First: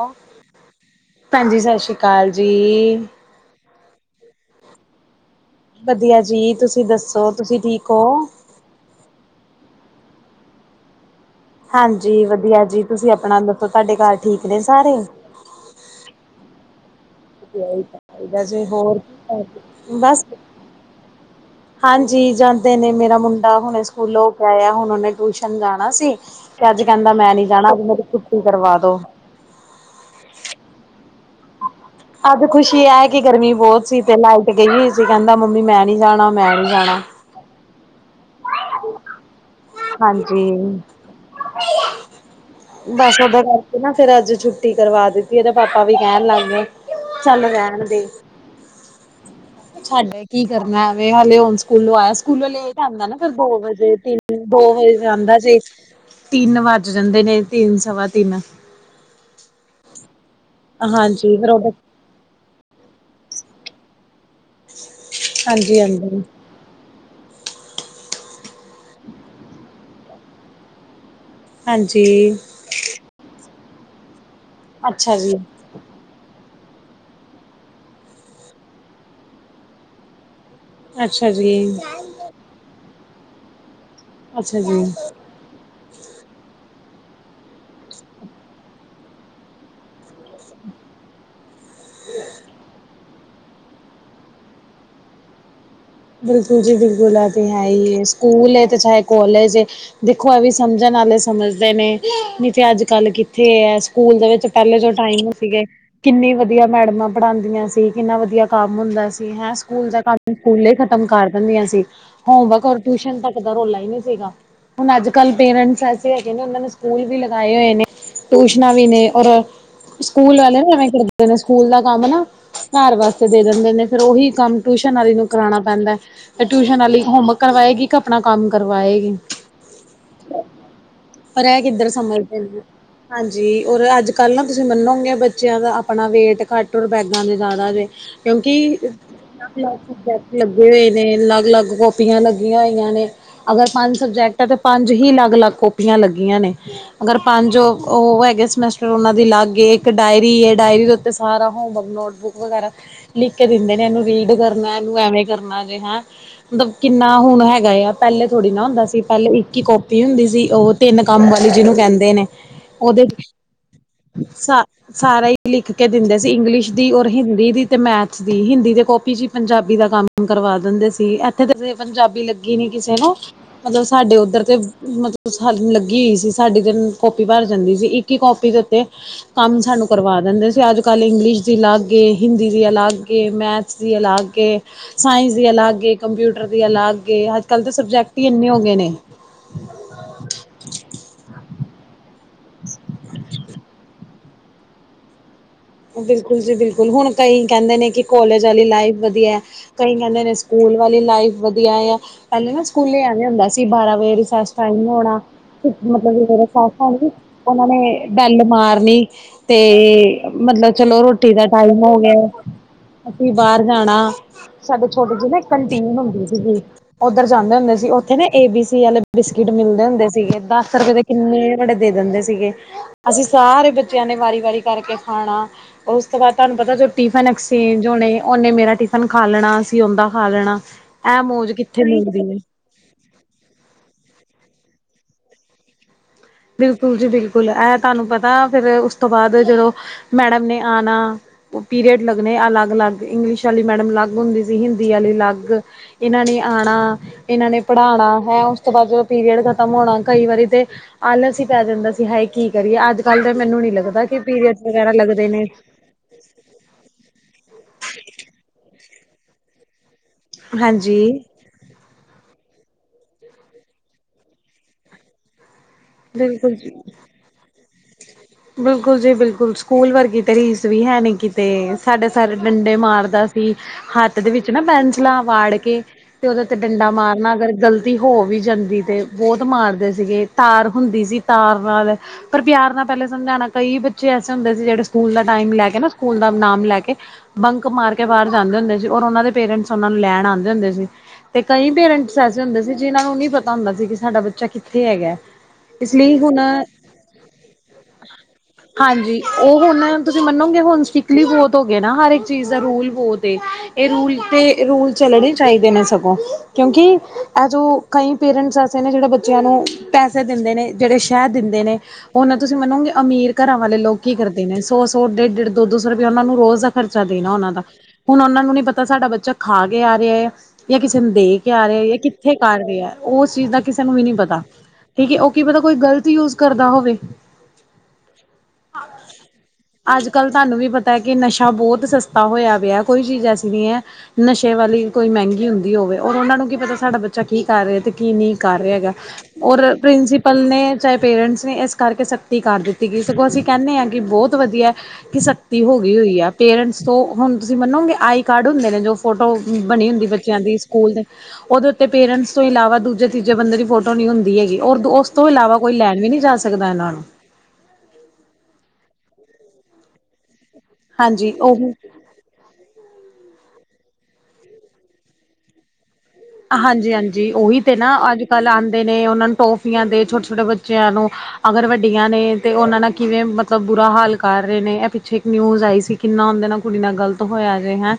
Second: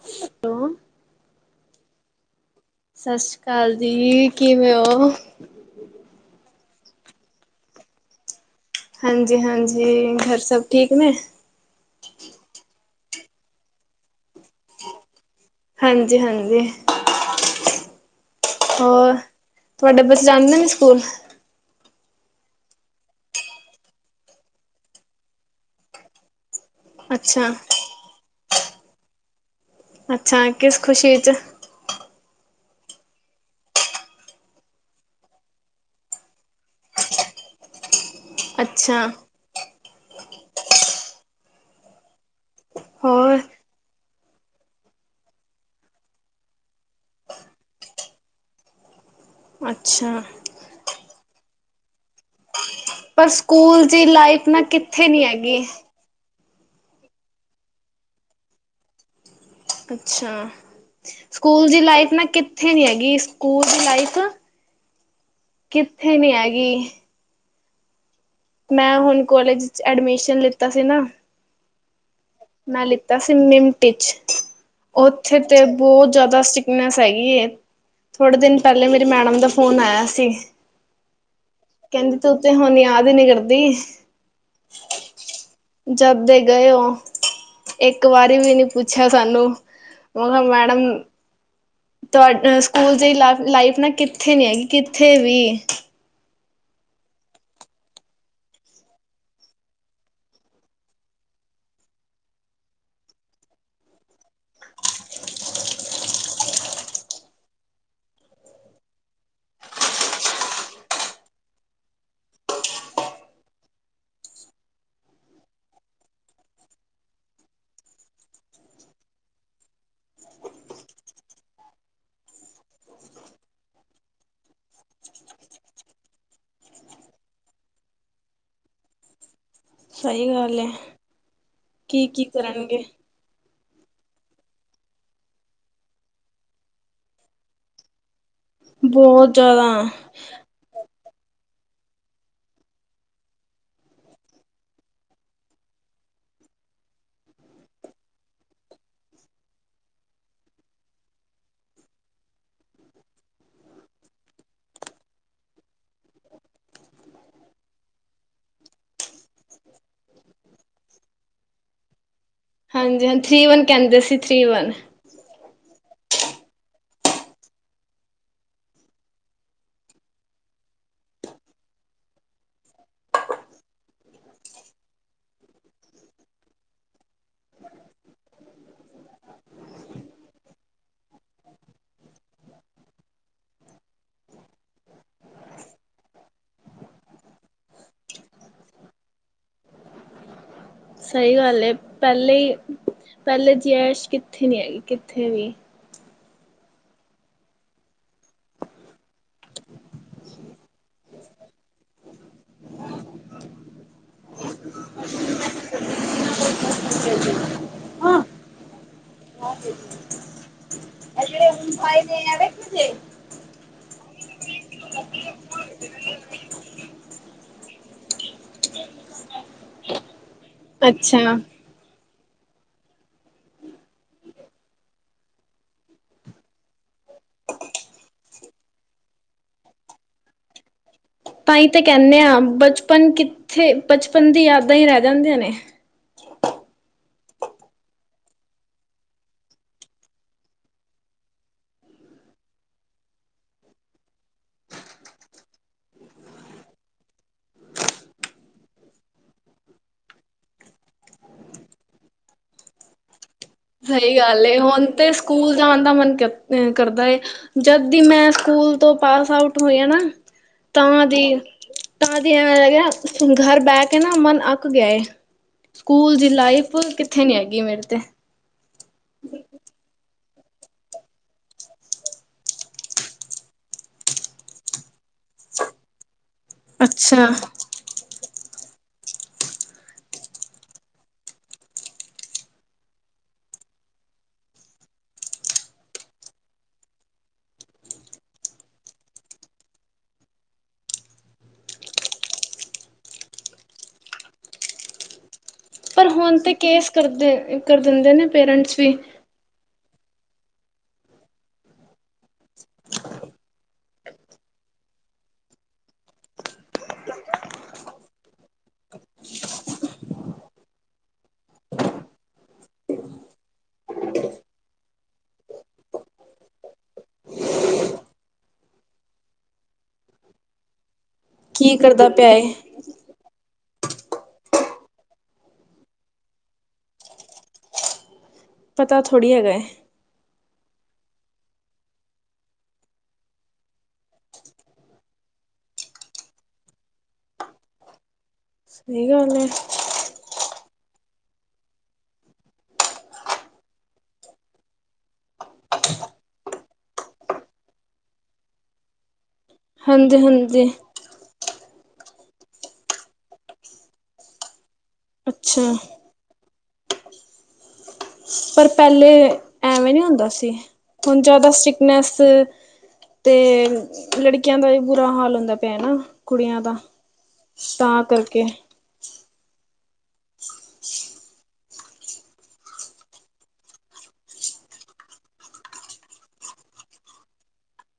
ਲੋ hello ਭੈਜੀ ਸਾਸਰੀਕਾਲ ਜੀ। ਕਾਲ ਜੀ ਕਿਵੇਂ ਉਹ? ਵਧੀਆ ਜੀ ਤੁਸੀਂ ਦੱਸੋ ਤੁਸੀਂ ਠੀਕ ਹੋ। ਹਾਂਜੀ-ਹਾਂਜੀ ਘਰ ਸਭ ਠੀਕ ਨੇ? ਹਾਂਜੀ ਵਧੀਆ ਜੀ ਤੁਸੀਂ ਆਪਣਾ ਦੱਸੋ ਤੁਹਾਡੇ ਘਰ ਠੀਕ ਨੇ ਸਾਰੇ ਹਾਂਜੀ-ਹਾਂਜੀ ਵੈਸੇ ਹੋਰ ਕਿਦਾਂ ਐ, ਤੁਹਾਡੇ ਬਸ ਬੱਚੇ ਜਾਂਦੇ ਨੇ ਸਕੂਲ ਹਾਂਜੀ ਜਾਂਦੇ ਨੇ ਮੇਰਾ ਮੁੰਡਾ ਹੁਣੇ ਸਕੂਲ ਹੋ ਕੇ ਆਇਆ। ਹੁਣ ਉਹਨੇ ਟਿਊਸ਼ਨ ਜਾਣਾ ਸੀ। ਤੇ ਅੱਜ ਕਹਿੰਦਾ ਮੈਂ ਨੀ ਅੱਛਾ ਜਾਣਾ ਅਜ ਮੇਰੀ ਛੱਟੀ ਕਰਵਾ ਦੋ। ਅੱਛਾ ਕਿਸ ਖੁਸ਼ੀ ਚ ਅੱਜ ਖੁਸ਼ੀ ਐ ਕਿ ਗਰਮੀ ਬਹੁਤ ਸੀ, ਤੇ ਲਾਈਟ ਗਈ ਹੋਈ ਸੀ ਕਹਿੰਦਾ ਮੰਮੀ ਮੈਂ ਨੀ ਜਾਣਾ ਮੈਂ ਨੀ ਜਾਣਾ ਅੱਛਾ ਹਾਂਜੀ ਬਸ ਹੋਰ ਓਦੇ ਕਰਕੇ ਨਾ ਫਿਰ ਅੱਜ ਛੁੱਟੀ ਕਰਵਾ ਦਿੱਤੀ। ਇਹਦੇ ਪਾਪਾ ਵੀ ਕਹਿਣ ਲੱਗ ਗਏ ਚੱਲ ਰਹਿਣ ਦੇ ਛਾਫ ਅੱਛਾ ਕੀ ਕਰਨਾ ਐਵੇਂ, ਹਾਲੇ ਸਕੂਲੋਂ ਆਇਆ ਸਕੂਲੋ ਲੇਟ ਜਾਂਦਾ ਨਾ ਪਰ ਫਿਰ ਦੋ ਸਕੂਲ ਵਜੇ ਦੀ ਤਿੰਨ ਲਾਈਫ ਨਾ ਦੋ ਵਜੇ ਕਿੱਥੇ ਨੀ ਜਾਂਦਾ ਸੀ। ਹੈਗੀ ਤਿੰਨ ਵੱਜ ਜਾਂਦੇ ਨੇ ਤਿੰਨ ਸਵਾ ਤਿੰਨ ਅੱਛਾ ਹਾਂਜੀ ਫਿਰ ਸਕੂਲ ਉਹਦੇ ਦੀ ਲਾਈਫ ਨਾ ਕਿ ਕਿੱਥੇ ਨੀ ਹੈਗੀ ਸਕੂਲ ਦੀ ਲਾਈਫ ਹਾਂਜੀ ਕਿੱਥੇ ਹਾਂਜੀ ਨੀ ਹੈਗੀ। ਮੈਂ ਹੁਣ ਕੌਲਜ ਚ ਐਡਮਿਸ਼ਨ ਲਿਤਾ ਸੀ ਨਾ। ਹਾਂਜੀ। ਮੈਂ ਲਿੱਤਾ ਸੀ ਮਿੰਟ ਇਚ ਅੱਛਾ ਜੀ ਉੱਥੇ ਤੇ ਬਹੁਤ ਜਯਾਦਾ ਸਿਕਨੈਸ ਹੈਗੀ ਏ ਥੋੜ੍ਹੇ ਦਿਨ ਪਹਲੇ ਮੇਰੀ ਮੈਡਮ ਦਾ ਫ਼ੋਨ ਆਇਆ ਸੀ। ਅੱਛਾ ਜੀ। ਕੈਂਹਦੀ ਤੂੰ ਤੇ ਹੁਣ ਯਾਦ ਈ ਨੀ ਕਰਦੀ। ਅੱਛਾ ਜੀ। ਜਦ ਦੇ ਗਏ ਓ। ਇੱਕ ਵਾਰੀ ਵੀ ਨੀ ਪੁੱਛਿਆ ਸਾਨੂੰ, ਮੈਂ ਕਿਹਾ ਮੈਡਮ ਤੁਹਾਡ ਸਕੂਲ ਜਈ ਲਾਈਫ ਨਾ ਕਿੱਥੇ ਨੀ ਹੈਗੀ ਕਿੱਥੇ ਵੀ ਬਿਲਕੁਲ ਜੀ ਬਿਲਕੁਲ ਐ ਤੇ ਹੈ ਈ ਐ, ਸਕੂਲ ਏ ਤੇ ਚਾਹੇ ਕੋਲਜ ਦੇਖੋ ਇਹ ਵੀ ਸਮਝਣ ਵਾਲੇ ਸਮਝਦੇ ਨੇ, ਨਹੀਂ ਤੇ ਅੱਜ- ਕੱਲ੍ਹ ਕਿੱਥੇ ਏ ਸਕੂਲ ਦੇ ਵਿੱਚ ਪਹਲੇ ਜੋ ਟਾਈਮ ਸੀਗੇ ਕਿੰਨੀ ਵਧੀਆ ਮੈਡਮਾਂ ਪੜ੍ਹਾਂਦੀਆਂ ਸੀ। ਕਿੰਨਾ ਵਧੀਆ ਕੰਮ ਹੁੰਦਾ ਸੀ, ਹੈਂ ਸਕੂਲ ਦਾ ਕੰਮ ਸਕੂਲ ਕੰਮ ਕਰ ਦਿੰਦੀਆਂ ਸੀ, ਹੋਮਵਰਕ ਔਰ ਟਿਊਸ਼ਨ ਤੱਕ ਦਾ ਰੋਲਾ ਈ ਨੀ ਸੀਗਾ। ਹੁਣ ਅੱਜ-ਕੱਲ੍ਹ ਪੇਰੈਂਟਸ ਐਸੇ ਹੈਗੇ ਨੇ ਉਨਾਂ ਨੇ ਸਕੂਲ ਵੀ ਲਗਾਏ ਹੋਏ ਨੇ ਟਊਸ਼ਨਾਂ ਵੀ ਨੇ ਔਰ ਸਕੂਲ ਵਾਲੇ ਨਾ ਐਵੇਂ ਕਰਦੇ ਨੇ ਸਕੂਲ ਦਾ ਕੰਮ ਨਾ ਘਰ ਵਾਸਤੇ ਦੇ ਦਿੰਦੇ ਨੇ ਫੇਰ ਉਹੀ ਕੰਮ ਟਿਊਸ਼ਨ ਵਾਲੀ ਨੂੰ ਕਰਾਣਾ ਪੈਂਦਾ ਐ, ਤੇ ਟਿਊਸ਼ਨ ਵਾਲੀ ਹੋਮਵਰਕ ਕਰਵਾਏਗੀ ਕਿ ਆਪਣਾ ਕਰਵਾਏਗੀ ਸਹੀ ਗੱਲ ਏ ਪਰ ਇਹ ਕਿੱਧਰ ਕੀ ਕੀ ਸਮਝਦੇ ਨੇ ਕਰਨਗੇ। ਹਾਂਜੀ ਔਰ ਅੱਜ-ਕੱਲ੍ਹ ਨਾ ਤੁਸੀਂ ਮੰਨੋਗੇ ਬੱਚਿਆਂ ਦਾ ਆਪਣਾ ਵੇਟ ਘੱਟ ਔਰ ਬੈਗਾਂ ਦੇ ਜ਼ਿਆਦਾ ਜੇ ਕਿਉਂਕਿ ਬਹੁਤ ਜ਼ਿਆਦਾ ਲੱਗੇ ਹੋਏ ਨੇ, ਲੱਗ-ਲੱਗ ਕਾਪੀਆਂ ਲੱਗੀਆਂ ਹੋਈਆਂ ਨੇ ਅਗਰ ਪੰਜ ਸਬਜੈਕਟ ਆ ਤੇ ਪੰਜ ਹੀ ਲੱਗ-ਲੱਗ ਕਾਪੀਆਂ ਲੱਗੀਆਂ ਨੇ। ਅਗਰ ਪੰਜ ਉਹ ਹੈਗੇ ਸਮੈਸਟਰ ਉਨਾਂ ਦੀ ਅਲਗ ਏ, ਇੱਕ ਡਾਇਰੀ ਹੈ ਡਾਇਰੀ ਦੇ ਉੱਤੇ ਸਾਰਾ ਹੋਮਵਰਕ ਨੋਟ ਬੁੱਕ ਵਗੈਰਾ, ਲਿਖ ਕੇ ਦਿੰਦੇ ਨੇ ਐਨੂੰ ਰੀਡ ਕਰਨਾ ਇਨੂੰ ਐਵੇਂ ਕਰਨਾ ਜੇ ਹੈਂ ਮਤਲਬ ਕਿੰਨਾ ਹੁਣ ਹੈਗਾ ਆ ਪਹਲੇ ਥੋੜ੍ਹੀ ਨਾ ਹੁੰਦਾ ਸੀ। ਪਹਲੇ ਇੱਕ ਈ ਕਾਪੀ ਹੁੰਦੀ ਸੀ। ਉਹ ਤਿੰਨ ਕੰਮ ਵਾਲੇ ਜਿਨੂੰ ਕਹਦੇ ਨੇ। ਉਹਦੇ ਹਾਂਜੀ, ਹਾਂਜੀ ਥ੍ਰਰੀ-ਵਨ ਕਹਿੰਦੇ ਸੀ ਸਾ ਥ੍ਰੀ-ਵਨ। ਸਾਰਾ ਈ ਲਿਖ ਕੇ ਦਿੰਦੇ ਸੀ, ਇੰਗਲਿਸ਼ ਦੀ, ਔਰ ਹਿੰਦੀ ਦੀ, ਤੇ ਮੈਥਸ ਦੀ, ਹਿੰਦੀ ਦੇ ਕੋਪੀ 'ਚ ਈ ਪੰਜਾਬੀ ਦਾ ਕੰਮ ਕੰਮ ਕਰਵਾ ਦਿੰਦੇ ਸੀ, ਇੱਥੇ ਤੇ ਅਪਣੇ ਪੰਜਾਬੀ ਲੱਗੀ ਨੀ ਕਿਸੇ ਨੂੰ। ਮਤਲਬ ਸਾਡੇ ਓਧਰ ਤੇ ਮਤਲਬ ਸ ਲੱਗੀ ਹੋਈ ਸੀ, ਸਾਡੀ ਤੇ ਕੌਪੀ ਭਰ ਜਾਂਦੀ ਸੀ ਈ। ਇਕ ਈ ਕੋਪੀ ਦੇ ਉੱਤੇ ਕੰਮ ਸਾਨੂੰ ਕਰਵਾ ਦਿੰਦੇ ਸੀ, ਅੱਜ-ਕੱਲ੍ਹ ਇੰਗਲਿਸ਼ ਦੀ ਲੱਗ ਏ, ਹਿੰਦੀ ਦੀ ਅਲੱਗ ਏ, ਮੈਥ ਸ ਦੀ ਅਲੱਗ ਏ। ਸਾਇੰਸ ਦੀ ਅਲੱਗ ਏ, ਕੰਪਿਊਟਰ ਦੀ ਅਲੱਗ ਏ, ਅੱਜ-ਕੱਲ੍ਹ ਤੇ ਸਬਜੈਕਟ ਈ ਇੰਨੇ ਹੋ ਗਏ ਨੇ। ਸਈ ਗੱਲ ਏ, ਪੇਲੇ ਈ ਪੇਲੇ ਜੀ ਐਸ਼ ਕਿੱਥੇ ਨੀ ਹੈਗੀ, ਕਿੱਥੇ ਵੀ। ਬਿਲਕੁਲ ਜੀ, ਬਿਲਕੁਲ! ਹੁਣ ਕਈ ਕੈਂਦੇ ਨੇ ਕਿ ਕੋਲੇਜ ਆਲੀ ਲਾਈਫ ਵਧੀਆ ਕਈ ਕੈਂਦੇ ਨੇ ਸਕੂਲ ਵਾਲੀ ਲਾਈਫ ਵਧੀਆ ਆ। ਪੈਲੇ ਨਾ ਸਕੂਲੇ ਐਵੇਂ ਹੋਂਦਾ ਸੀ, ਬਾਰਾਂ ਵਜੇ ਰਿਸੈਸ ਟਾਈਮ ਹੋਣਾ। ਮਤਲਬ ਵੀ ਮੇਰੇ ਸੱਸ ਆ ਨਾ, ਓਨਾਂ ਨੇ ਬੈਲ ਮਾਰਨੀ ਤੇ ਮਤਲਬ ਚਲੋ, ਰੋਟੀ ਦਾ ਟਾਈਮ ਹੋ ਗਿਆ, ਅਸੀਂ ਬਾਹਰ ਜਾਣਾ। ਸਾਡੇ ਛੋਟੀ ਜੀ ਨਾ ਇੱਕ ਕੰਟੀਨ ਹੋਂਦੀ ਸੀਗੀ। ਓਧਰ ਜਾਂਦੇ ਹੋਂਦੇ ਸੀ, ਉੱਥੇ ਨਾ ਏ ਬੀ ਸੀ ਅਲੇ ਬਿਸਕਿਟ ਮਿਲਦੇ ਹੁੰਦੇ ਸੀਗੇ, ਏਦਾਂ ਇਕ ਰੱਪੇ ਦੇ ਅੱਛਾ ਕਿੰਨੇ ਵੜੇ ਦੇ ਦਿੰਦੇ ਸੀਗੇ! ਅਸੀਂ ਸਾਰੇ ਬੱਚਿਆਂ ਨੇ ਵਾਰੀ-ਵਾਰੀ ਕਰਕੇ ਖਾਣਾ। ਉਸ ਤੋਂ ਬਾਦ ਤਾਨੂੰ ਪਤਾ, ਜੋ ਟਿਫਨ ਐਕਸਚੇਂਜ ਹੋਣੇ, ਓਨੇ ਮੇਰਾ ਟਿਫਨ ਖਾ ਲੈਣਾ, ਅਸੀਂ ਓਦਾਂ ਖਾ ਲੈਣਾ। ਇਹ ਮੌਜ ਤਾਂ ਈ ਤੇ ਕਿੱਥੇ ਕੈਨੇ ਮਿਲਦੀ ਹੈ ਆਂ, ਬਚਪਨ ਕਿੱਥੇ, ਬਚਪਨ ਦੀ ਯਾਦਾਂ ਈ ਰੇਹ ਜਾਂਦੀਆਂ ਨੇ! ਬਿਲਕੁਲ ਜੀ, ਬਿਲਕੁਲ! ਐ ਤਾਨੂੰ ਪਤਾ, ਫੇਰ ਉਸ ਤੋਂ ਬਾਦ ਜਦੋਂ ਮੈਡਮ ਨੇ ਆਣਾ ਪੀਰੀਅਡ ਲੱਗਣੇ ਅਲੱਗ-ਅਲੱਗ ਇੰਗਲਿਸ਼ ਆਲੀ ਮੈਡਮ ਅਲੱਗ ਹੁੰਦੀ ਸੀ, ਹਿੰਦੀ ਆਲੀ ਅਲੱਗ। ਇਨਾਂ ਨੇ ਆਣਾ। ਏਨਾਂ ਨੇ ਪੜ੍ਹਾਣਾ ਹੈ, ਉਸ ਤੋਂ ਬਾਦ ਜਦੋਂ ਪੀਰੀਅਡ ਖਤਮ ਹੋਣਾ, ਕਈ ਵਾਰੀ ਤੇ ਆਲਸ ਈ ਪੈ ਜਾਂਦਾ ਸੀ, ਹਾਏ ਕੀ ਕਰੀਏ ਅੱਜ ਕੱਲ੍ਹ ਤੇ ਮੈਨੂੰ ਨੀ ਲੱਗਦਾ ਸਈ ਕਿ ਗੱਲ ਐ, ਪੀਰੀਅਡ ਹੁਣ ਵਗੈਰਾ ਤੇ ਲੱਗਦੇ ਨੇ ਸਕੂਲ ਜਾਣ ਦਾ ਮਨ ਕਰ ਤੇ ਕਰਦਾ ਏ, ਜਦ ਦੀ ਮੈਂ ਸਕੂਲ ਤੋਂ ਪਾਸ ਆਊਟ ਹੋਈ ਆਂ ਨਾ ਹਾਂਜੀ ਤਾਂ ਦੀ, ਤਾਂ ਦੀ ਐਂਵੇ ਲੱਗਿਆ, ਘਰ ਬੈੇ ਕੇ ਨਾ ਮਨ ਅੱਕ ਗਿਆ ਏ। ਸਕੂਲ ਜੀ, ਲਾਈਫ ਕਿੱਥੇ ਨੀ ਹੈਗੀ ਮੇਰੇ ਤੇ! ਬਿਲਕੁਲ ਜੀ, ਬਿਲਕੁਲ! ਸਕੂਲ ਵਰਗੀ ਤੇ ਰੀਸ ਵੀ ਹੈ ਨੀ ਕਿਤੇ, ਸਾਡੇ ਸਰ ਡੰਡੇ ਮਾਰਦਾ ਸੀ। ਹੱਥ ਦੇ ਵਿੱਚ ਨਾ ਪੈਨਸਲਾ ਵਾੜ ਕੇ, ਤੇ ਓਦੇ 'ਤੇ ਡੰਡਾ ਅੱਛਾ। ਮਾਰਨਾ, ਅਗਰ ਗਲ ਤੀ ਹੋ ਵੀ ਜਾਂਦੀ ਤੇ, ਬੌਤ ਮਾਰਦੇ ਸੀਗੇ, ਤਾਰ ਹੁੰਦੀ ਸੀ ਤਾਰ ਨਾਲ! ਪਰ ਪਿਆਰ ਨਾ ਪਹਿਲੇ ਸਮਝਾਣਾ, ਕਈ ਬੱਚੇ ਐਸੇ ਹੋਂਦੇ ਸੀ ਜਿਹੜੇ ਸਕੂਲ ਟਾਈਮ ਲੈ ਕੇ ਨਾ, ਸਕੂਲ ਦਾ ਨਾਮ ਲੈ ਕੇ ਬੰਕ ਮਾਰ ਕੇ ਬਾਰ ਜਾਂਦੇ ਹੋਂਦੇ ਸੀ, ਔਰ ਓਨਾ ਦੇ ਪੇਰੈਂਟਸ ਓਨਾ ਨੂੰ ਲੈਣ ਆਂਦੇ ਹੋਂਦੇ ਸੀ। ਤੇ ਕਈ ਪੇਰੈਂਟਸ ਐਸੇ ਹੋਂਦੇ ਸੀ, ਜਿਨਾਂ ਨੂੰ ਨਹੀਂ ਪਤਾ ਹੁੰਦਾ ਸੀ ਕਿ ਸਾਡਾ ਬੱਚਾ ਕਿੱਥੇ ਹੈਗਾ। ਇਸ ਪਰ ਲਈ ਹੁਣ ਤੇ ਕੇਸ ਕਰਦੇ, ਕਰ ਦਿੰਦੇ ਨੇ ਪੇਰੈਂਟਸ ਵੀ। ਓ, ਹੁਣ ਤੁਸੀਂ ਮੰਨੋਗੇ, ਹੁਣ ਸਟਿਕਲੀ ਬੌਤ ਹੋ ਗਏ ਨਾ, ਹਰ ਇੱਕ ਚੀਜ਼ ਦਾ ਰੂਲ ਬੌਤ ਏ! ਏ ਰੂਲ ਤੇ ਰੂਲ ਚੱਲਣੇ ਚਾਹੀਦੇ ਨੇ ਸਗੋਂ ਕਿਉਂਕਿ ਐ ਜੋ ਕਈ ਪੇਰੈਂਟਸ ਐਸੇ ਨੇ ਜੇੜੇ ਬੱਚਿਆਂ ਨੂੰ ਪੈਸੇ ਦਿੰਦੇ ਨੇ, ਜੇੜੇ ਸ਼ਹਿ ਨੇ ਓਨਾਂ ਤੁਸੀਂ ਮੰਨੋਗੇ, ਅਮੀਰ ਘਰਾਂ ਵਾਲੇ ਲੋਕ ਕੀ ਕਰਦੇ ਨੇ, ਸੌ-ਸੌ, ਡੇਢ-ਡੇਢ, ਦੋ-ਦੋ, ਸੌ ਰੁਪਇਆ ਓਨਾਂ ਨੂੰ ਰੋਜ਼ ਦਾ ਖਰਚਾ ਦੇਣਾ ਓਨਾਂ ਦਾ। ਹੁਣ ਓਨਾਂ ਨੂੰ ਨੀ ਪਤਾ, ਸਾਡਾ ਬੱਚਾ ਖਾ ਕੇ ਆ ਰਿਆ ਐ ਜਾਂ ਕਿਸੇ ਨੂੰ ਦੇ ਕੇ ਆ ਕੀ ਰਿਆ ਐ ਜਾਂ ਕਰਦਾ ਪਿਆ ਕਿੱਥੇ ਏ ਕਰ ਰਿਹਾ? ਓਸ ਚੀਜ਼ ਦਾ ਕਿਸੇ ਨੂੰ ਵੀ ਨੀ ਪਤਾ, ਠੀਕ ਐ! ਓ ਕੀ ਪਤਾ ਕੋਈ ਗ਼ਲਤ ਯੂਜ਼ ਕਰਦਾ ਹੋਵੇ? ਪਤਾ ਥੋੜ੍ਹੀ ਹੈਗਾ ਏ। ਅੱਜ-ਕੱਲ੍ਹ ਤਾਨੂੰ ਵੀ ਪਤਾ ਕਿ ਨਸ਼ਾ ਬੌਤ ਸਸਤਾ ਹੋਇਆ ਪਿਆ, ਕੋਈ ਚੀਜ਼ ਐਸੀ ਨੀ ਐ ਨਸ਼ੇ ਵਾਲੀ ਕੋਈ ਮੈੰਗੀ ਹੁੰਦੀ ਹੋਵੇ ਔਰ, ਓਹਨਾਂ ਨੂੰ ਕੀ ਪਤਾ ਸਾਡਾ ਬੱਚਾ ਕੀ ਕਰ ਰਿਐ ਤੇ ਕੀ ਨੀ ਕਰ ਰਿਆ ਹੈਗਾ ਸਹੀ ਗੱਲ ਏ। ਔਰ, ਪ੍ਰਿੰਸੀਪਲ ਨੇ ਚਾਹੇ ਪੇਰੈਂਟਸ ਨੇ ਏਸ ਕਰਕੇ ਸਕ ਤੀ ਕਰ ਦਿੱਤੀ ਗਈ। ਸਗੋਂ, ਅਸੀਂ ਕੈਨੇ ਆ ਕਿ ਬੌਤ ਵਧੀਆ ਕਿ ਸਕਤੀ ਹੋ ਗਈ ਹੋਈ ਆ। ਪੇਰੈਂਟਸ ਤੋਂ ਹੁਣ, ਤੁਸੀਂ ਮੰਨੋਗੇ ਆਈ ਕਾਰਡ ਹੁੰਦੇ ਨੇ ਜੋ ਫੋਟੋ ਬਣੀ ਹੁੰਦੀ ਬੱਚਿਆਂ ਦੀ, ਹਾਂਜੀ-ਹਾਂਜੀ। ਸਕੂਲ ਦੇ ਓਹਦੇ ਉੱਤੇ ਪੇਰੈਂਟਸ ਤੋਂ ਇਲਾਵਾ ਦੂਜੇ-ਤੀਜੇ ਬੰਦੇ ਦੀ ਫੋਟੋ ਨੀ ਹੁੰਦੀ ਹੈਗੀ। ਔਰ ਦੋਸ ਤੋਂ ਇਲਾਵਾ ਕੋਈ ਅੱਛਾ। ਲੈਣ ਵੀ ਨੀ ਜਾ ਸਕਦਾ ਐਹਨਾਂ ਨੂੰ। ਪਰ ਪੈਲੇ, ਐਵੇਂ ਨੀ ਹੁੰਦਾ ਸੀ। ਹੁਣ ਹਾਂਜੀ ਜੈਦਾ ਉਹ ਸਟ੍ਰਿਕਨੈਸ ਤੇ ਲੜਕੀਆਂ ਦਾ ਵੀ ਬੁਰਾ ਹਾਲ ਹੁੰਦਾ ਪਿਐ ਨਾ। ਕੁੜੀਆਂ ਦਾ ਹਾਂਜੀ-ਹਾਂਜੀ, ਓਹੀ ਤੇ ਨਾ, ਤਾਂ ਕਰਕੇ ਅੱਜ-ਕੱਲ੍ਹ ਆਂਦੇ ਨੇ ਓਹਨਾਂ ਨੂੰ ਟੋਫੀਆਂ ਦੇ ਛੋਟੇ-ਛੋਟੇ ਬੱਚਿਆਂ ਨੂੰ ਅਗਰ ਵੱਡੀਆਂ ਨੇ ਤੇ ਓਹਨਾਂ ਨਾਲ ਕਿਵੇਂ ਮਤਲਬ ਬੁਰਾ ਹਾਲ ਕਰ ਰੇ ਨੇ, ਐਹ ਪਿੱਛੇ ਇੱਕ ਨਿਊਜ਼ ਆਈ ਸੀ। ਕਿੰਨਾ ਆਂਦੈ ਨਾ, ਕੁੜੀ ਨਾਲ ਗਲਤ ਹੋਇਆ ਜੇ, ਹੈਂ।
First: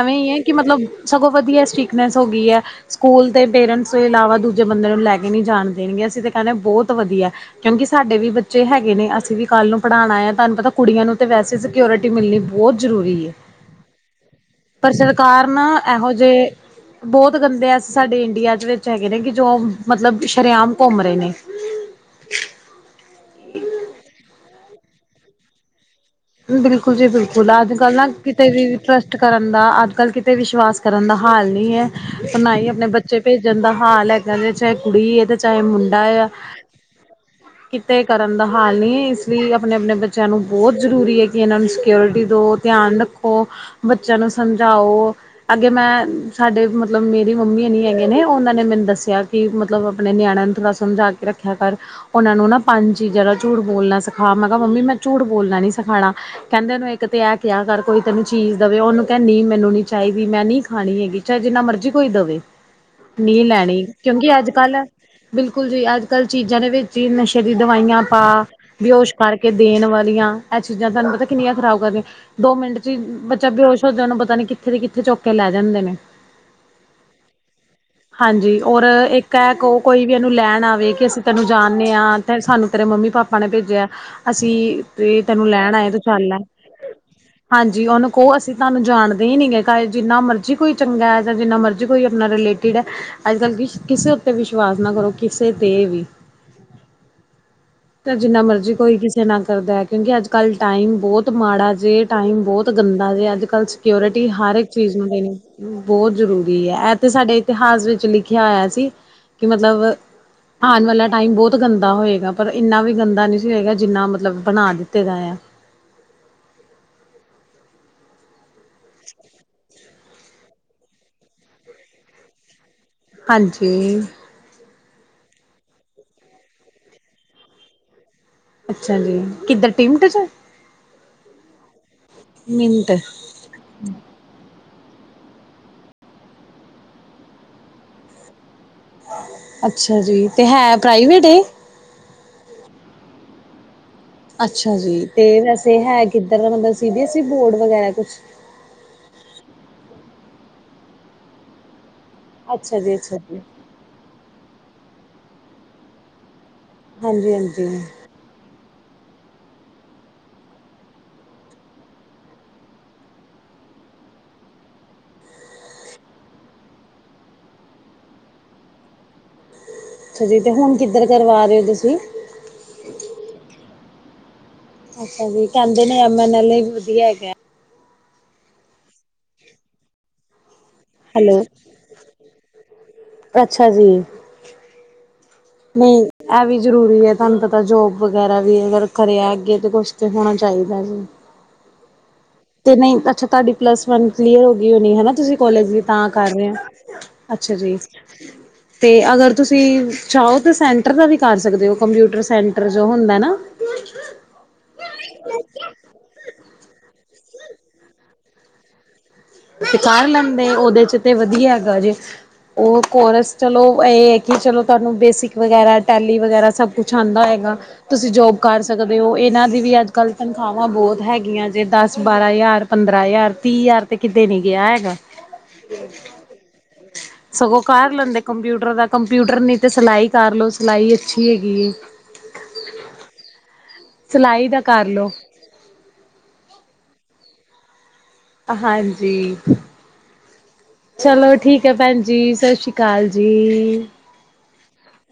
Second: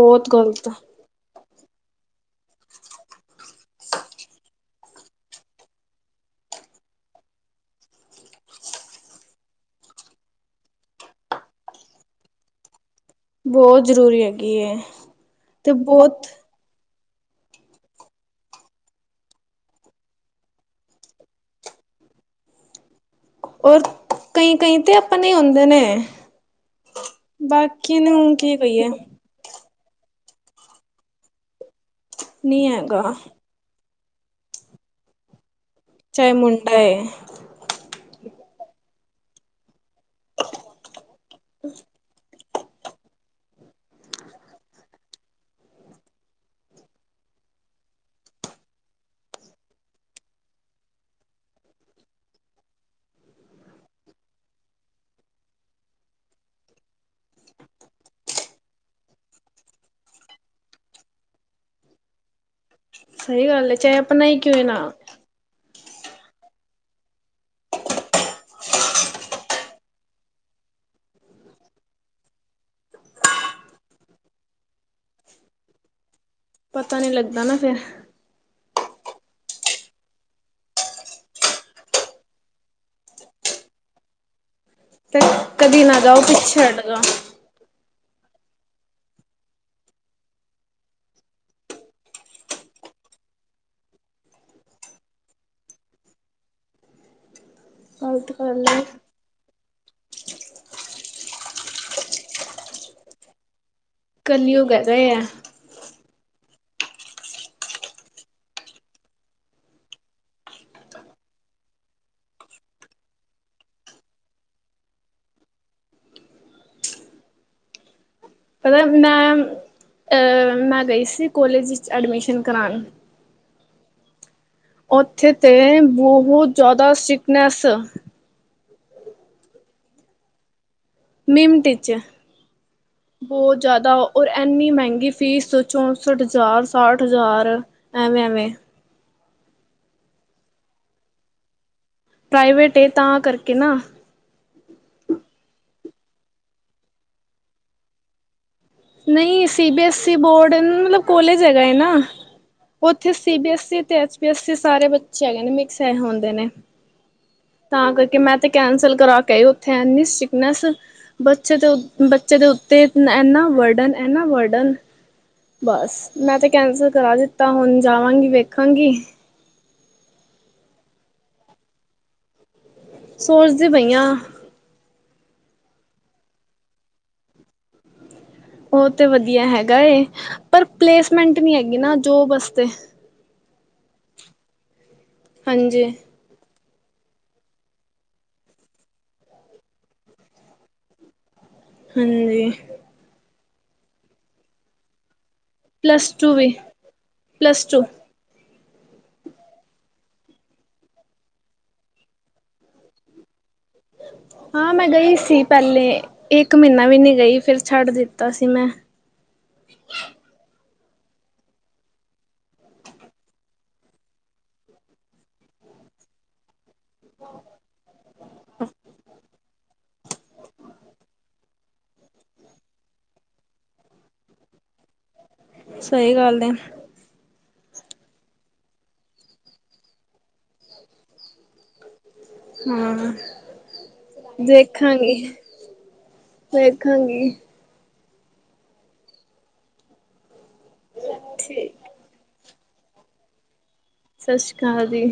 ਐਵੇਂ ਈ ਏ, ਕਿ ਗ਼ਲਤ ਮਤਲਬ ਸਗੋਂ ਵਧੀਐ ਸਟੀਕਨੈਸ ਹੋ ਗੀ ਐ। ਸਕੂਲ ਤੇ ਪੇਰੈਂਟਸ ਤੋਂ ਇਲਾਵਾ ਦੂਜੇ ਬੰਦੇ ਨੂੰ ਲੈ ਕੇ ਨੀ ਜਾਣ ਦੇਣਗੇ, ਅਸੀਂ ਤੇ ਕੈਣੇ ਆ ਬੌਤ ਵਧੀਐ। ਕਿਉਂਕਿ ਸਾਡੇ ਵੀ ਬੱਚੇ ਹੈਗੇ ਨੇ। ਅਸੀਂ ਵੀ ਕੱਲ੍ਹ ਨੂੰ ਪੜ੍ਹਾਣਾ ਆ, ਤੁਆਨੂੰ ਪਤਾ ਕੁੜੀਆਂ ਨੂੰ ਤੇ ਵੈਸੇ ਸ ਕਿਓਰਿਟੀ ਮਿਲਣੀ ਬੌਤ ਜ਼ਰੂਰੀ ਏ। ਬਹੁਤ ਜ਼ਰੂਰੀ ਹੈਗੀ ਹੈ ਪਰ ਸਰਕਾਰ ਨਾ, ਤੇ ਐਹੋ ਬਹੁਤ ਜੇ ਬੌਤ ਗੰਦੇ ਐਸੇ ਸਾਡੇ ਇੰਡੀਆ ਚ ਵੇਚ ਹੈਗੇ ਨੇ, ਕਿ ਜੋ ਮਤਲਬ ਸ਼ਰੇਆਮ ਘੁੰਮ ਰੇ ਨੇ। ਔਰ, ਕਈ-ਕਈ ਤੇ ਅਪਣੇ ਈ ਹੁੰਦੇ ਨੇ। ਬਿਲਕੁਲ ਜੀ ਬਿਲਕੁਲ, ਅੱਜ-ਕੱਲ ਬਾਕੀ ਨਾ ਨੂੰ ਹੁਣ ਕਿਤੇ ਕੀ ਵੀ ਕਹੀਏ ਟਰੱਸਟ ਕਰਨ ਦਾ, ਅੱਜ-ਕੱਲ੍ਹ ਕਿਤੇ ਵਿਸ਼ਵਾਸ ਕਰਨ ਦਾ ਹਾਲ ਨੀ ਐ। ਔਰ ਨਾ ਨਹੀਂ ਈ ਅਪਣੇ ਹੈਗਾ ਬੱਚੇ ਭੇਜ ਜਾਂਦਾ ਹਾਲ ਹੈਗਾ ਨੇ, ਚਾਏ ਕੁੜੀ ਏ ਤੇ ਚਾਏ ਮੁੰਡਾ ਆ। ਚਾਹੇ ਮੁੰਡਾ ਹੈ ਕਿਤੇ ਕਰਨ ਦਾ ਹਾਲ ਨੀ ਐ, ਇਸ ਲੀ ਅਪਣੇ-ਅਪਣੇ ਬੱਚ ਚਿਆਂ ਨੂੰ ਬੌਤ ਜ਼ਰੂਰੀ ਐ ਕਿ ਐਹਨਾਂ ਨੂੰ ਸਕਿਓਰਟੀ ਦੋ, ਧਿਆਨ ਰੱਖੋ, ਬੱਚਿਆਂ ਨੂੰ ਸਮਝਾਓ। ਅੱਗੇ ਮੈਂ ਸਾਡੇ ਮਤਲਬ ਮੇਰੀ ਮੰਮੀ ਹੋਣੀ ਹੈਗੇ ਨੇ ਓਹਨਾਂ ਨੇ ਮੈਨ ਦੱਸਿਆ ਕਿ ਮਤਲਬ ਅਪਣੇ ਨਿਆਣਿਆਂ ਨੂੰ ਥੋੜਾ ਸਮਝਾ ਕੇ ਰੱਖਿਆ ਕਰ। ਓਹਨਾਂ ਨੂੰ ਨਾ ਪੰਜ ਚੀਜ਼ਾਂ ਦਾ ਝੂਠ ਬੋਲਣਾ ਸਿਖਾ। ਮੈਂ ਕਿਆ ਮੰਮੀ ਮੈਂ ਝੂਠ ਬੋਲਣਾ ਨੀ ਸਿਖਾਣਾ। ਕੈੰਦੇ ਓਹਨੂੰ ਏਕ ਤੇ ਐਹ ਕਿਆ ਕਰ ਕੋਈ ਤੈਨੂੰ ਚੀਜ਼ ਦੇਵੇ ਓਹਨੂੰ ਕੈਹ ਨੀ ਮੈਨੂੰ ਨੀ ਚਾਈਦੀ ਮੈਂ ਨੀ ਖਾਣੀ ਹੈਗੀ। ਚਾਏ ਜਿੰਨਾ ਮਰਜ਼ੀ ਕੋਈ ਦਵੇ, ਨ੍ਹੀਂ ਸਹੀ ਗੱਲ ਹੈ ਲੈਣੀ। ਚਾਹੇ ਆਪਣਾ ਕਿਉਂਕਿ ਹੀ ਕਿਉਂ ਅੱਜ-ਕੱਲ ਨਾ ਬਿਲਕੁਲ ਜੀ, ਅੱਜ-ਕੱਲ ਚੀਜ਼ਾਂ ਦੇ ਵੇਚ ਈ ਨਸ਼ੇ ਦੀ ਦਵਾਈਆਂ ਪਾ ਬੇਹੋਸ਼ ਕਰਕੇ ਦੇਣ ਵਾਲੀਆਂ, ਐਹ ਚੀਜ਼ਾਂ ਤੁਆਨੂੰ ਪਤੈ ਕਿੰਨੀਆਂ ਖ਼ਰਾਬ ਕਰਦੀਐਂ। ਦੋ ਮਿੰਟ ਚੀ ਬੱਚਾ ਬੇਹੋਸ਼ ਹੋ ਜਾਣ ਓਹਨੂੰ ਪਤਾ ਨੀ ਕਿੱਥੇ ਦੇ ਕਿੱਥੇ ਚੁੱਕ ਕੇ ਲੈ ਜਾਂਦੇ ਨੇ। ਪਤਾ ਨੀ ਲੱਗਦਾ ਨਾ ਫੇਰ। ਹਾਂਜੀ, ਔਰ ਇੱਕ ਐ ਕੋ ਕੋਈ ਵੀ ਐਹਨੂੰ ਲੈਣ ਆਵੇ ਕਿ ਅਸੀਂ ਤੈਨੂੰ ਜਾਣਨੇ ਆਂ ਤਾਏ ਸਾਨੂੰ ਤੇਰੇ ਮੰਮੀ-ਪਾਪਾ ਨੇ ਭੇਜਿਐ, ਅਸੀਂ ਤੇ ਤੈਨੂੰ ਲੈਣ ਕਦੀ ਆਏ ਤੂੰ ਨਾ ਜਾਓ ਚੱਲ ਲੈ ਪਿੱਛੇ ਹਟ ਜੋ। ਹਾਂਜੀ, ਓਹਨੂੰ ਕਹੋ ਅਸੀਂ ਤਾਨੂੰ ਜਾਣਦੇ ਈ ਨੀ ਗੇ, ਕਾਏ ਜਿੰਨਾ ਮਰਜ਼ੀ ਕੋਈ ਚੰਗੈ ਜਾਂ ਜਿੰਨਾ ਮਰਜ ਜੇ ਕੋਈ ਅਪਣਾ ਰਿਲੇਟਿਡ ਐ ਅੱਜ-ਕੱਲ੍ਹ ਕਿਸ਼ ਕਿਸੇ ਉੱਤੇ ਵਿਸ਼ਵਾਸ ਨਾ ਕਰੋ ਕਿਸੇ ਤੇ ਵੀ। ਚਾਏ ਗਲਤ ਜਿੰਨਾ ਗੱਲ ਮਰਜ਼ੀ ਹੈ ਕੋਈ ਕਿਸੇ ਨਾ ਕਰਦੈ। ਕਿਉਂਕਿ ਅੱਜ-ਕੱਲ੍ਹ ਟਾਈਮ ਬੋਤ ਮਾੜਾ ਜੇ, ਟਾਈਮ ਬੋਤ ਗੰਦਾ ਜੇ। ਅੱਜ-ਕੱਲ ਕਿਓਰਿਟੀ ਹਰ ਇੱਕ ਕਲਯੁਗ ਹੈਗਾ ਚੀਜ਼ ਨੂੰ ਆ ਦੇਣੀ ਬੌਤ ਜ਼ਰੂਰੀ ਐ‌। ਐਤੇ ਸਾਡੇ ਇਤਿਹਾਸ ਵਿੱਚ ਲਿਖਿਆ ਹੋਇਆ ਸੀ ਕਿ ਮਤਲਬ ਆਨ ਵਾਲਾ ਟਾਈਮ ਬਹੁਤ ਗੰਦਾ ਹੋਏਗਾ ਪਰ ਇੰਨਾ ਵੀ ਗੰਦਾ ਨਹੀਂ ਸੀ ਹੋਏਗਾ ਜਿੰਨਾ ਮਤਲਬ ਬਨਾ ਦਿੱਤਾ ਤੇ ਗਾਇਆ ਪਤਾ ਮੈਂ ਅਹ ਮੈਂ ਗਈ ਸੀ ਕੋਲੇਜ ਵਿੱਚ ਐਡਮਿਸ਼ਨ ਕਰਾਨ ਹਾਂਜੀ। ਉੱਥੇ ਤੇ ਬਹੁਤ ਜ਼ਿਆਦਾ ਸੀਕਨੈਸ ਅੱਛਾ ਜੀ ਕਿੱਧਰ ਟੀਮਟ 'ਚ ਨਿਮਟ 'ਚ। ਨਿਮੰਟ। ਬਹੁਤ ਜ਼ਿਆਦਾ ਔਰ ਇੰਨੀ ਮਹਿੰਗੀ ਫੀਸ ਚੌਸਠ ਹਜ਼ਾਰ, ਸਾਠ ਹਜ਼ਾਰ ਐਵੇ-ਐਵੇ ਅੱਛਾ ਜੀ, ਤੇ ਹੈ ਪ੍ਰਾਈਵੇਟ ਏ ਪ੍ਰਾਈਵੇਟ ਏ ਤਾਂ ਕਰਕੇ ਨਾ ਅੱਛਾ, ਜੀ ਤੇ ਵੈਸੇ ਹੈ ਕਿੱਧਰ ਦਾ ਮਤਲਬ C B S E board ਵਗੈਰਾ ਕੁਛ। ਨਹੀਂ C B S E board ਮਤਲਬ ਕੋਲੇਜ ਹੈਗਾ ਏ ਨਾ‌ ਅੱਛਾ ਜੀ ਉੱਥੇ ਅੱਛਾ ਸੀ ਜੀ ਬੀ ਐੱਸ ਈ ਤੇ ਐਚ ਪੀ ਐੱਸ ਈ ਸਾਰੇ ਬੱਚੇ ਹੈਗੇ ਨੇ ਮਿਕਸ ਹੈ ਹੁੰਦੇ ਨੇ ਹਾਂਜੀ-ਹਾਂਜੀ‌। ਤਾਂ ਕਰਕੇ ਮੈਂ ਤੇ ਕੈਂਸਲ ਕਰਾ ਕੇ ਆਈ ਉੱਥੇ ਐਨੀ ਸਿਕਨੈਸ ਬੱਚੇ ਦੇ ਬੱਚੇ ਦੇ ਉੱਤੇ ਇਨਾ ਵਰਡਨ ਇਨਾ ਵਰਡਨ ਬਸ ਮੈਂ ਤਾਂ ਕੈਂਸਲ ਕਰਾ ਦਿੱਤਾ ਹੁਨ ਜਾਵਾਂਗੀ ਵੇਖਾਂਗੀ ਅੱਛਾ ਜੀ। ਤੇ ਹੁਣ ਕਿੱਧਰ ਕਰਵਾ ਰਹੇ ਔ ਤੁਸੀਂ ਸੋਚ ਦੀ ਪਈ ਆਂ ਅੱਛਾ ਜੀ, ਕਹਿੰਦੇ ਨੇ ਐਮ ਐਨ ਐਲੇ ਏ ਵੀ ਵਧੀਆ ਹੈਗਾ ਉਹ ਤੇ ਵਦੀਆ ਹੈਗਾ ਏ ਪਰ ਪਲੇਸਮੈਂਟ ਹੈਲੋ ਨੀ ਹੈਗੀ ਨਾ ਜੋਬ ਆਸਤੇ ਅੱਛਾ ਜੀ। ਹਾਂਜੀ ਨਹੀਂ। ਇਹ ਵੀ ਜ਼ਰੂਰੀ ਐ ਤੁਹਾਨੂੰ ਪਤਾ ਜੋਬ ਵਗੈਰਾ ਵੀ ਅਗਰ ਕਰਿਆ ਅੱਗੇ ਤੇ ਕੁਛ ਤੇ ਹੋਣਾ ਚਾਹੀਦਾ ਵੀ ਹਾਂਜੀ ਤੇ ਨੀਂ ਅੱਛਾ ਤੁਹਾਡੀ ਪਲੱਸ ਵਨ ਕਲੀਅਰ ਹੋ ਗਈ ਹੋਣੀ ਹੈਨਾ ਤੁਸੀਂ ਕੋਲੇਜ ਵੀ ਤਾਂ ਪਲੱਸ ਕਰ ਟੂ ਰਹੇ ਵੀ ਆ, ਅੱਛਾ ਪਲੱਸ ਜੀ ਟੂ ਤੇ ਅਗਰ ਤੁਸੀਂ ਚਾਹੋ ਤਾਂ ਸੈਂਟਰ ਦਾ ਵੀ ਕਰ ਸਕਦੇ ਹੋ ਕੰਪਿਊਟਰ ਸੈਂਟਰ ਜੋ ਹੁੰਦਾ ਏ ਨਾ ਹਾਂ ਮੈਂ ਗਈ ਸੀ ਪਹਿਲੇ ਇੱਕ ਮਹੀਨਾ ਵੀ ਨੀਂ ਗਈ ਫਿਰ ਛੱਡ ਦਿੱਤਾ ਸੀ ਮੈਂ ਤੇ ਕਰ ਲੈਂਦੇ ਉਹਦੇ ਚ ਤੇ ਵਦੀਆ ਹੈਗਾ ਜੇ ਉਹ ਕੋਰਸ ਚਲੋ ਇਹ ਐ ਕਿ ਚਲੋ ਤੁਹਾਨੂੰ ਬੇਸਿਕ ਵਗੈਰਾ ਟੈਲੀ ਵਗੈਰਾ ਸਭ ਕੁਛ ਕੁੱਛ ਆਂਦਾ ਹੈਗਾ, ਤੁਸੀਂ ਜੋਬ ਕਰ ਸਕਦੇ ਔ ਇਹਨਾਂ ਦੀ ਵੀ ਅੱਜ ਕੱਲ੍ਹ ਤਨਖਾਹਵਾਂ ਬਹੁਤ ਹੈਗੀਆਂ ਤੇ ਦਸ ਬਾਰਾਂ ਹਜ਼ਾਰ ਪੰਦਰਾਂ ਹਜ਼ਾਰ ਤੀਹ ਹਜ਼ਾਰ ਤੇ ਕਿਤੇ ਨੀ ਗਿਆ ਹੈਗਾ ਸਹੀ ਗੱਲ ਹੈ [unintelligible] ਸਗੋਂ ਕਰ ਲੈਂਦੇ ਕੰਪਿਊਟਰ ਦਾ ਕੰਪਿਊਟਰ ਨੀ ਤੇ ਸਿਲਾਈ ਕਰ ਲੋ ਸਿਲਾਈ ਅੱਛੀ ਹੈਗੀ ਏ ਹਾਂ ਸਿਲਾਈ ਦਾ ਕਰ ਲਓ ਦੇਖਾਂਗੀ ਵੇਖਾਂਗੀ ਹਾਂਜੀ- ਚਲੋ ਠੀਕ ਹੈ ਪੈਣ ਜੀ ਸਤਿ ਸ਼੍ਰੀ ਅਕਾਲ ਕਾਲ ਜੀ ਸਸਰੀ ਅਕਾਲ ਜੀ